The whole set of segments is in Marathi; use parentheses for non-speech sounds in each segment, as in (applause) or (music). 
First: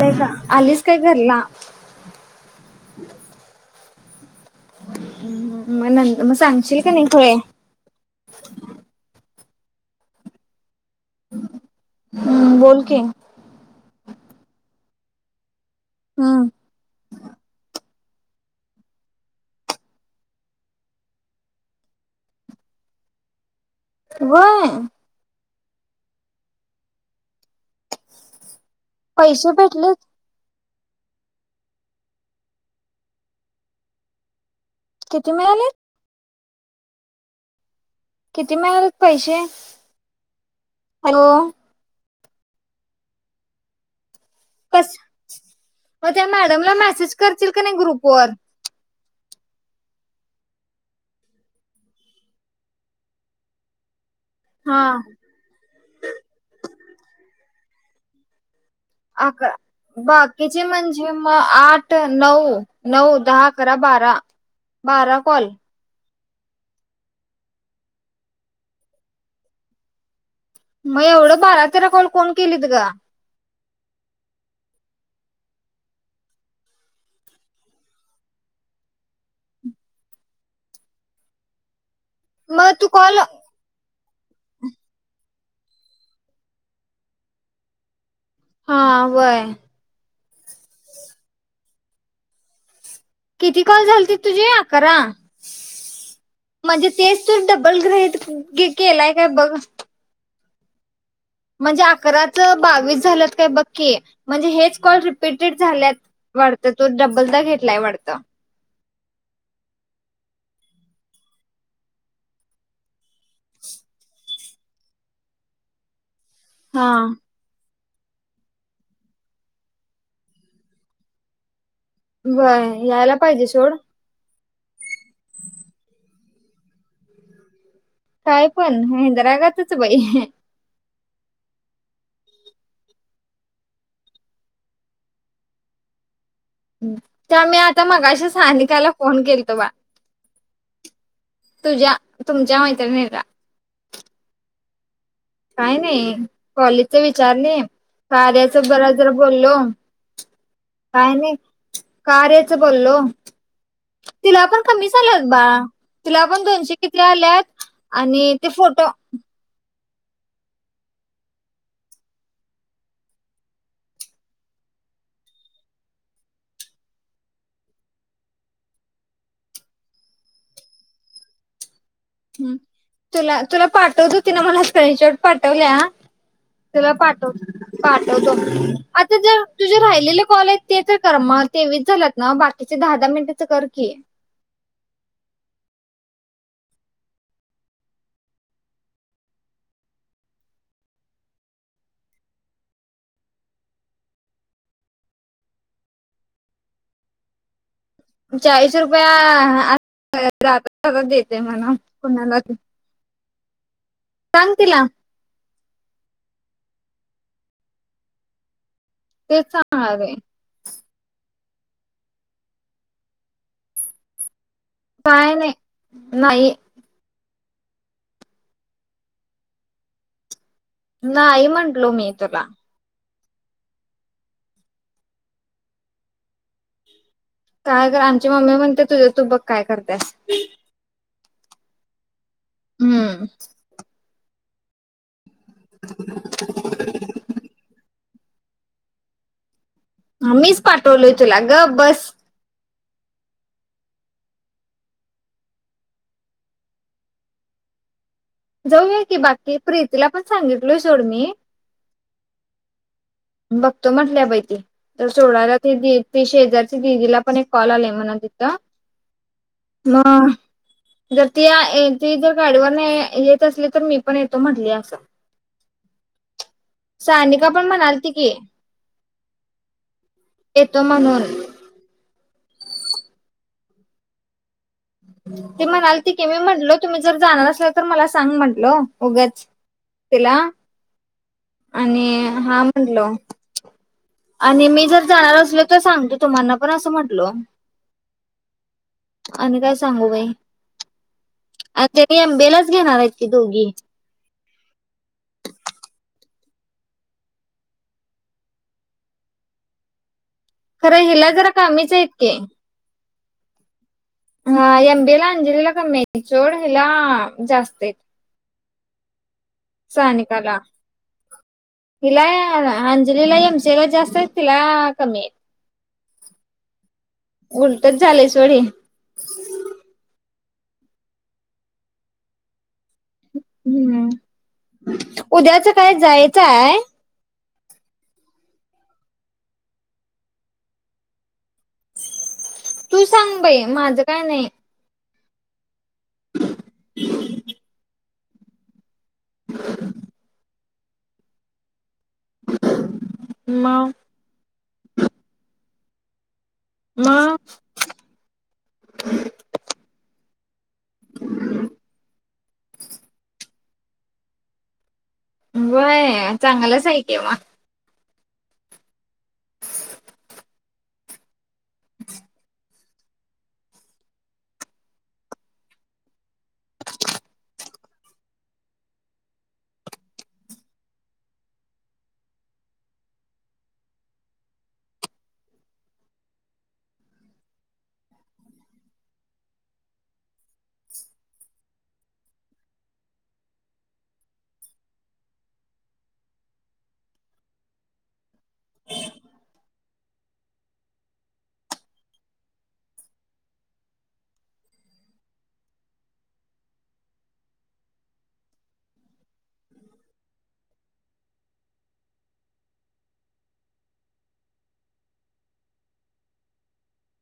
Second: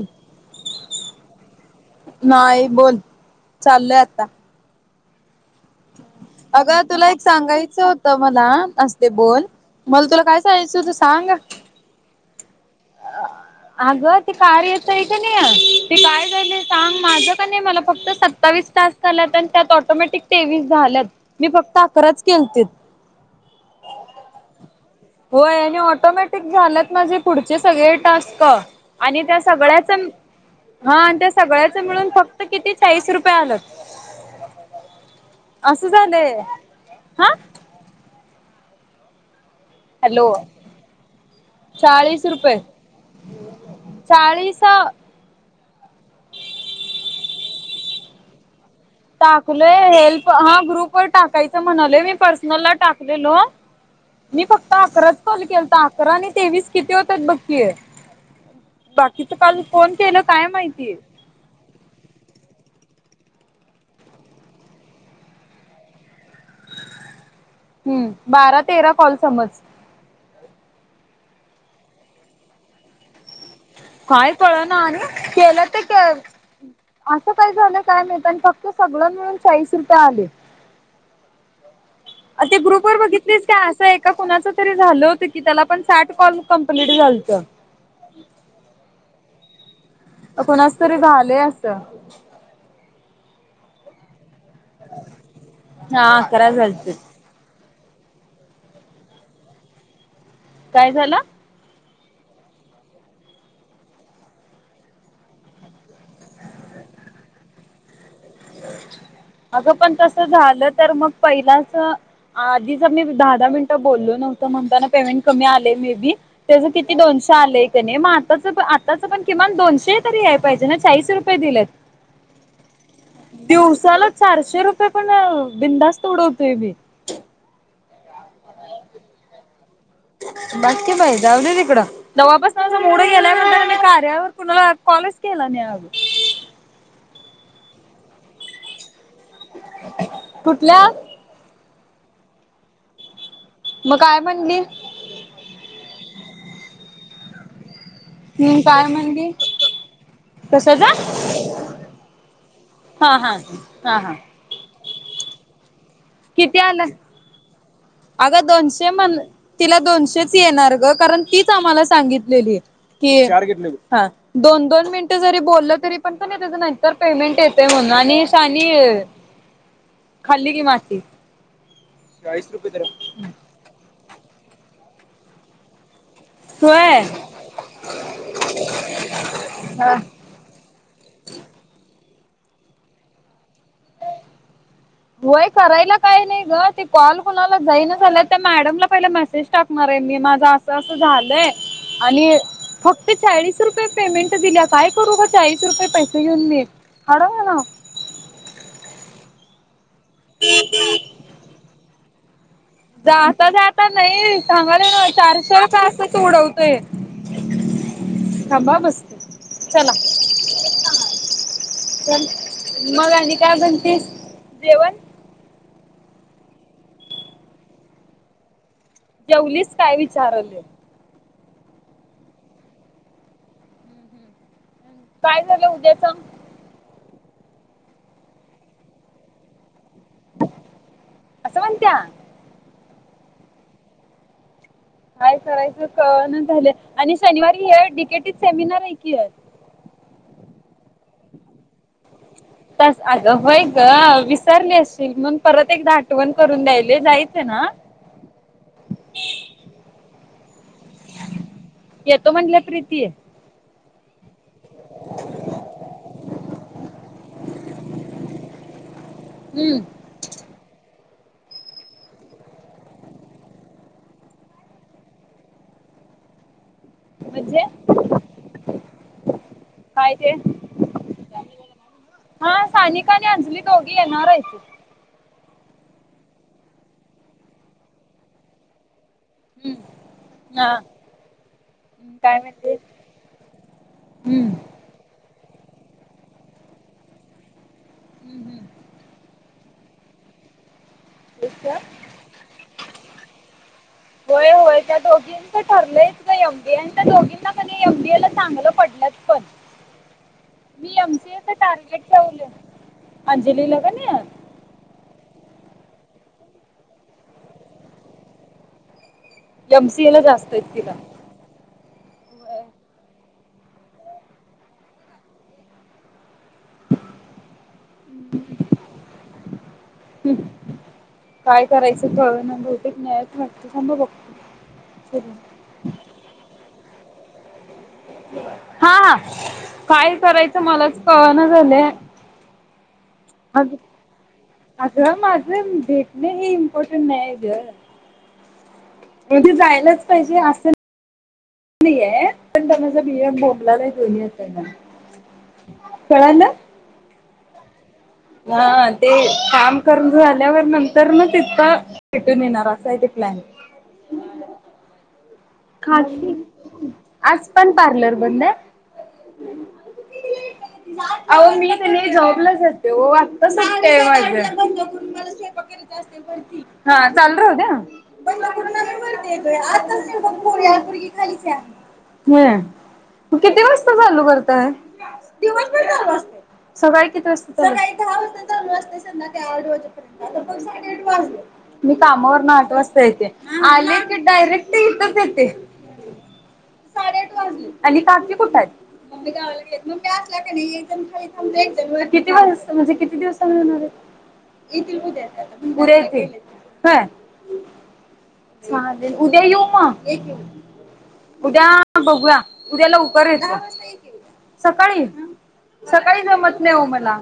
काय ग आलीस काय घरला नाही बोल चाललय आता म न मग सांगशील का नाही खुळे यच होत मला असते बोल मला तुला काय सांगयचं होत सांग हम्म बोल की अग ते कार्यच आहे की नाही ते का हम ते काम माझ कनई मला फक्त सत्तावीस टास्क झालात आणि त्यात ऑटोमॅटिक तेवीस झाल्यात मी फक्त अकराच केलतीत होय होय आणि ऑटोमॅटिक झालंत माझे पुढचे सगळे टास्क आणि त्या पैसे सगळ्याच भेटलेत हा आणि त्या सगळ्याच मिळून फक्त किती चाळीस रुपये आल्यात किती मिळालेत? तझा हा किती मिळेलत पैसे हॅलो हॅलो चाळीस रुपये चाळीस कस मग त्या मॅडमला मेसेज करतील का नाही ग्रुप वर टाकलय हेल्प हा ग्रुप व टाकायचं म्हणालेय मी पर्सनलला टाकलेलो (unintelligible) मी फक्त हा अकराच कॉल केलत अकरा आणि तेवीस किती होतात बक्की बाकीच काल कोन केलं काय माहिती म आठ, नऊ, नऊ, दहा, आकरा, बारा, बारा कॉल हम्म बारा, तेरा कॉल समज मग एवढं बारा तेरा कोल कोण केलीत ग काय कळ ना आणि केलं ते असं काय झालं काय नाहीत आणि फक्त सगळं मिळून चाळीस रुपये आले ते मग तू ग्रुप वर कॉल बघितलीस असं एका कुणाच तरी झालं होतं की त्याला पण साठ कॉल कमप्लीट झालत हा वय कोणाच तरी झाले असं किती कॉल झालतीत तुझी आकरा हा अकरा म्हणजे झालतीत तेच त डबल ग्रेट केलाय काय बघ काय झालं? म्हणजे अकराच बावीस झालंत काय बक्की म्हणजे हेच कॉल रिपीटेड झाल्यात वाढतं तो डबलदा घेतलाय वाढतं अगं पण तस झालं तर मग पहिलाच आधीच मी दहा, दहा मिनट बोललो नव्हताना म्हणता पमेंट कमी आलय मे बी त्याझं हा किती दोनशे चाल आहे क नाही मग आताच आताच पण किमान दोनशे तरी आहे पाहिजे ना चाळीस रुपये दिले बरं यायला पाहिजे सोड दिवसाला चारशे रुपये पण बिंदास्त उडवतोय मी काय पण हेंद रागातच बाई बाकीकी बाई जाऊ ना तिकडं जव्हापासूनझ मुडं गेल्यानंतर मी कार्यावर कुणाला कॉलेज केला नाहीग त्या मी आता मगाशी स्थहानिकायला फोन केल तो बा कुठल्या? तुझ्या तुमच्या मैत्रिणी रा मग काय म्हणली. काही नाही कॉलेजचा विचारले. का्याच हम्म काय बरा जरा म्हणली बोललो कशाचा काय नाही. कार्याच बोललो हा हा हा हा तिला आपण कमी झाचालत बा तिला पण दोनशे किती आलेत अगं दोनशे म्हण तिला दोनशेच येणार ग कारण तीच आम्हाला सांगितलेली आहे ह दोन दोन मिनिटं जरी बोललं तरी पण पण त्याच नाहीतर पेमेंट येते म्हणून आणि सा आणि खाली की माशी तुला तुला पाठवत होती ना मला स् शवट पाठवल्या त्याला होय पाठव पाठवतो आता जर तुझे राहिलेले कॉलेज ते तर कर मग तेवीच झाल्यात ना बाकीचे दहा दहा मिनिटेचं कर की होय करायला काय नाही ग ते कॉल कोणाला जाईना झाल्या त्या मॅडमला पहिला मेसेज टाक. णारे मी माझं असं अस झालंय आणि फक्त चाळीस रुपये पेमेंट दिल्या काय करू ग चाळीस रुपये पैसे घेऊन म हड ह ना. चाळीस रुपया जात ज देते म्हण कुणाला? जा जात नाही सांग तिला सांगाले ना चारशे. अस अस त उडवतय ांबा बस. ते चांगणार रे. च मग आ काय बणते देव काय नाही नाही. जेवलीच काय विचारले. नाही म्हटलो मी तुला काय झालं उद्या सग काय कर आमची मम्मी म्हणते तुझ्या तू बघ काय करतेस? असवंत्या. हम्म. काय करायचं कण झालं आणि शनिवारी हे डीकेटीच सेमिनार आहे की मीच पाठवलोय तुला ग बस. ह. त अग होय ग विसारली असशील मण परत एकदा आठवण करून द्यायले जायचं ना. ह. जाऊया की बाकी प्रीतीला पण सांगितलो सोड म येतो म्हणटलं प्रीती आहे. बघतो म्हटल्या बाहिती तर सोडाला त ती शेजार दिदीला पण एक कॉल आलाय म्हणा तिथं. हम्म ह. जर ती ती जर गाडीवर नाही येत असली तर मी पण येतो म्हटली असं. (unintelligible) सानिका म्हणजे पण म्हणाली त काय ते येतो म्हणून हा सानिका आणि अंजली दोगी येणारयती. ती म्हणाल तिके मी म्हटलो तुम्ही जर जाणार असल तर मला सांग म्हटल उगंच हम्म तिला हा आणि काय हा म्हणते? म्हटलो. हम्म आणि मी जर जाणार असलो तर सांगतो तुम्हाना पण असं म्हटलो. हम्म हम्म आणि काय सांगू बाई आ एमबी लाच घेणार आहेत ती दोघी. होय होय त्यातो ठरलंय ग एमबीए आणि त्या दोघींना क एमबीए ला चांगलं पडलंत पण (inaudible) खरं हिला जरा एमसीएच कामीच टार्गेट आहेततक ठेवलय. अंजलीला कन हा एमबीला अंजलीला कमी चोड हला जास्त आहे एमसीए ला जास्त सानिकला आहेत तिला. तिला अंजलीला एमचेला जास्त तिला कमी आहे. उलटच झाले स वोडे काय करायचं कळ ना ब एक न्यायाच वाटत थांभ बघतो. त्याच काय जाय. काय? हा हा काय करायच मलाच कळना झालं तू सांग अ बाई माझं काय नाही अग माझं भेटणे हे इम्पॉर्टंट नाही आहे ग म्ह ते जायलाच पाहिजे असं नाहीये पण माझा बिया भोमला मग नाही दोनया त्यांना कळालं म हा ते काम करून झाल्यावर नंतर ना त इतका भेटून येणार असाय ते प्लॅन खाली बय चांगलाच आहेके मग आज पण पार्लर बन अह मी त्यांनी जॉबलाचेत तेव वाटत सांगतय माझ मला स्वक करायच अस हा चाल होत्याेत ा तू किती वाजता चालू करताय दिवस पण चालू असते सकाळी किती सकाळी दहा वाजता चालू असते संध्याकाळी आठ वाजेपर्य आ पण साडेआठ वाजले मी कामावरून आठ वाजता येते आले की डायरेक्ट इेतच येते साडेआठ वाजली आणि काजी कुठची मग्मी गावाला घेत मगी असला का नाही एक जण खा थांबो एक व किती वज असत म्हणजे किती दिवसांना होणार पुरे ह चालेल, उद्या येऊ म? उद्या बघूया, उद्या लवकर येतो. सकाळी, सकाळी जमत नाही हो मला.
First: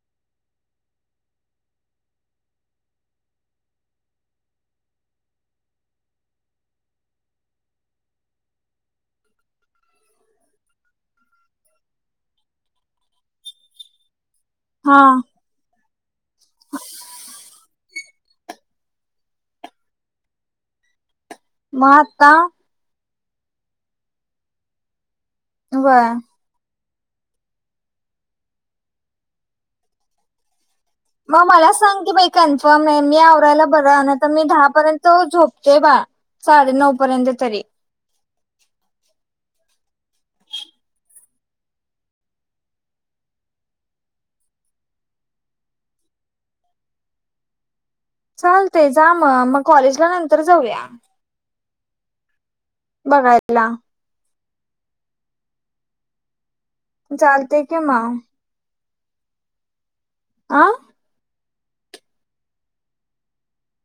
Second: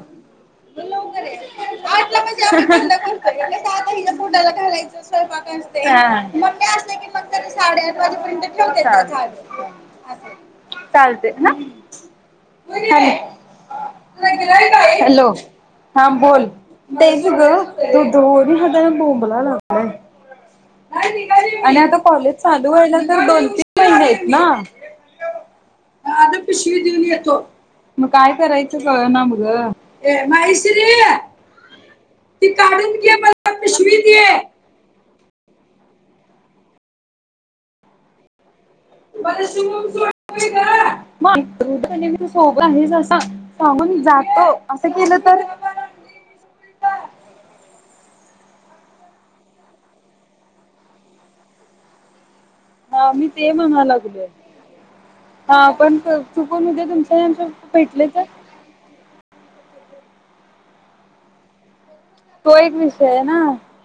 आठला, म्हणजे (unintelligible) आता पोटाला घालायचं. (unintelligible) (inaudible) साडेआठ वाजेपर्यंत ठेवत्या, चालते हा. हा हॅलो? हां बोल, तेच ग तू दोरी हात बोंबला लागलंय. आणि आता कॉलेज चालू व्हायला तर दोन तीन महिने आहेत ना? होय. पिशवी देऊन येतो, मग काय कारायच काळानाच ग, ऐ महिश्री मग मला सांग की बाई कन्फर्म नाही तर मी मला आवरायला पिशवी बरं, दे नाहीतर तर मी दहापर्यंत त झोपतोय बाळ, साडे नऊ पर्यंत तरी (unintelligible) (inaudible) सांगून जातो, असं केलं तर. चालतय जा म, मग कॉलेजला नंतर जाऊया. हा, मी ते बघायला म्हणा लागलोय, हा पण चुकून तुमच आणि आमच चालते पप्पा कि भेटलं मग तर आं तो एक विषय आहे ना,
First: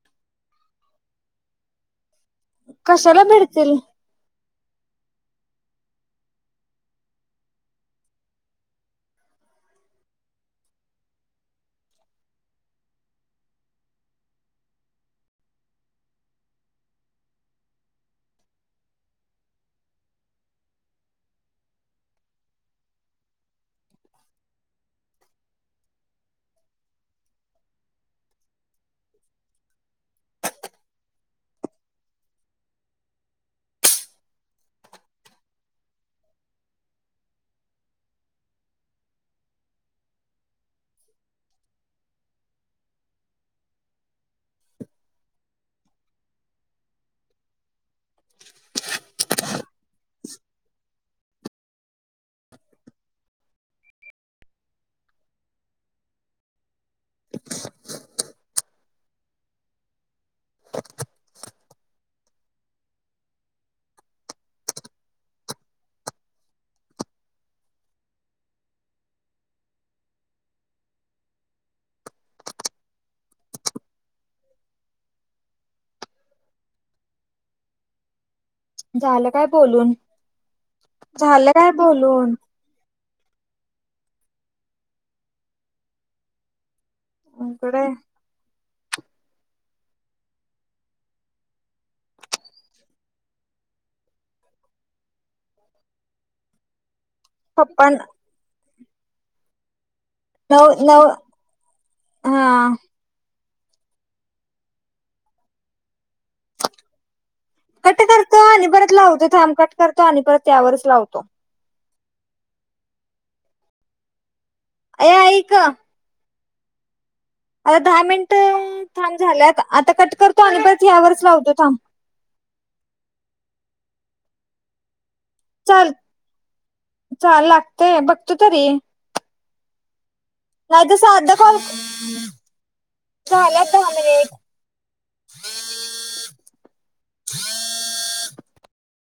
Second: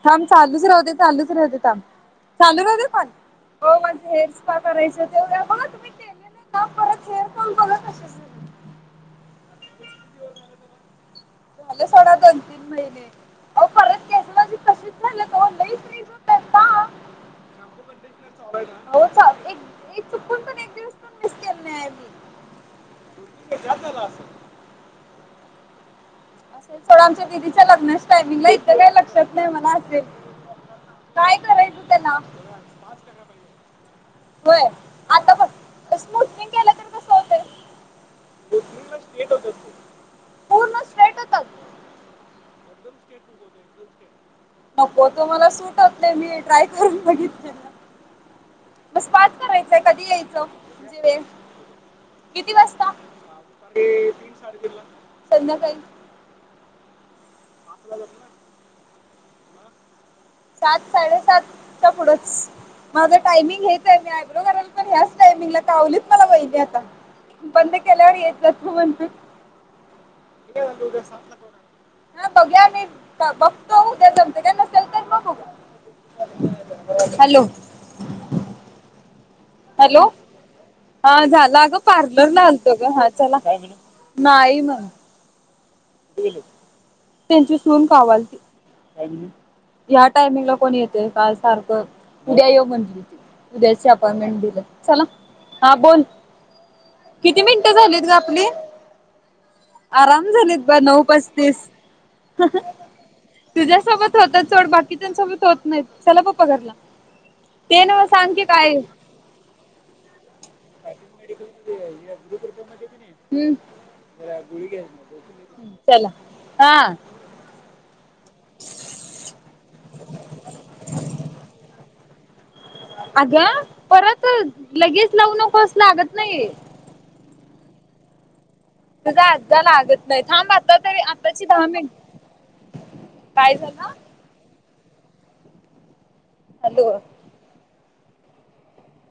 थांब चालूच राहुदे, चालूच राहुदे थांब. चालू राहुदे कॉल, कशाला भिडतील हो म्हणजे हेच का करायचं (unintelligible) (inaudible) झालं सोडा दोन तीन महिने. (unintelligible) (inaudible) हो चाल चुकून पण एक दिवस पण मिस केले नाही मी. (unintelligible) (inaudible) असुदे सोडा, आमच्या दिदीच्या लग्नाच्या टायमिंगला इथं काही लक्षात नाही म्हणा असे काय करायचं तेला? होय, आता बग स्मूथनिंग केलं तर (unintelligible) (inaudible) पूर्ण स्ट्रेट होतात. नको तो मला सुटत होत नाही, मी ट्राय करून बघितलेल. म स्पा करायचंय, कधी यायचं (unintelligible) किती वाजता? तीन, साडेतीनला, किती वाजता संध्याकाळी? (unintelligible) (inaudible) सात साडेसातच्या पुढच. माझं टायमिंग हेच आहे, मी आयब्रो करायला पण ह्याच टायमिंगला, कावलीच मला वहिनी आता. बंद केल्यावर येत जा तु म्हणून. (unintelligible) (inaudible) हा बघूया मी बघतो उद्या जमतय काय, नसेल तर मग बघ हॅलो? झालं काय बोलून? हॅलो हा झालं झाला, काय अगं बोलून पार्लरला आलतो ग, हा चला नाही त्यांची सून इकडे कावालती ह्या टायमिंगला कोण येतेय काय सारखं, उद्या ये म्हंटली ती. उदयाची अपॉइंटमेंट दिले, चला, हा बोल. किती मिनिटं पप्पा झालीत ग आपली आराम झालीत ब नऊ पस्तीस हा तुझ्यासोबत होत चड बाकीच्यासोबत होत नाहीत चला पप्पा घरला ते कट नव्ह सांग करतो की आणि काय परत लावतो थांब कट करतो आणि परत त्यावरच लावतो पर घती गु ग अ ऐ का ला हा आता दहा मिनिट थांब झाल्यात आता कट करतो आणि परच यावरच लावतो थांब अगं परत लगेच लावू नकोस चाल लागत नाही चाल लागतेय बघतो तरी तुझा अज झाला लागत नाही थांब आता नाही तर तरी साधा आताची कॉल दहा मिनट काय झाल्यात दहा झालं मिनिट अध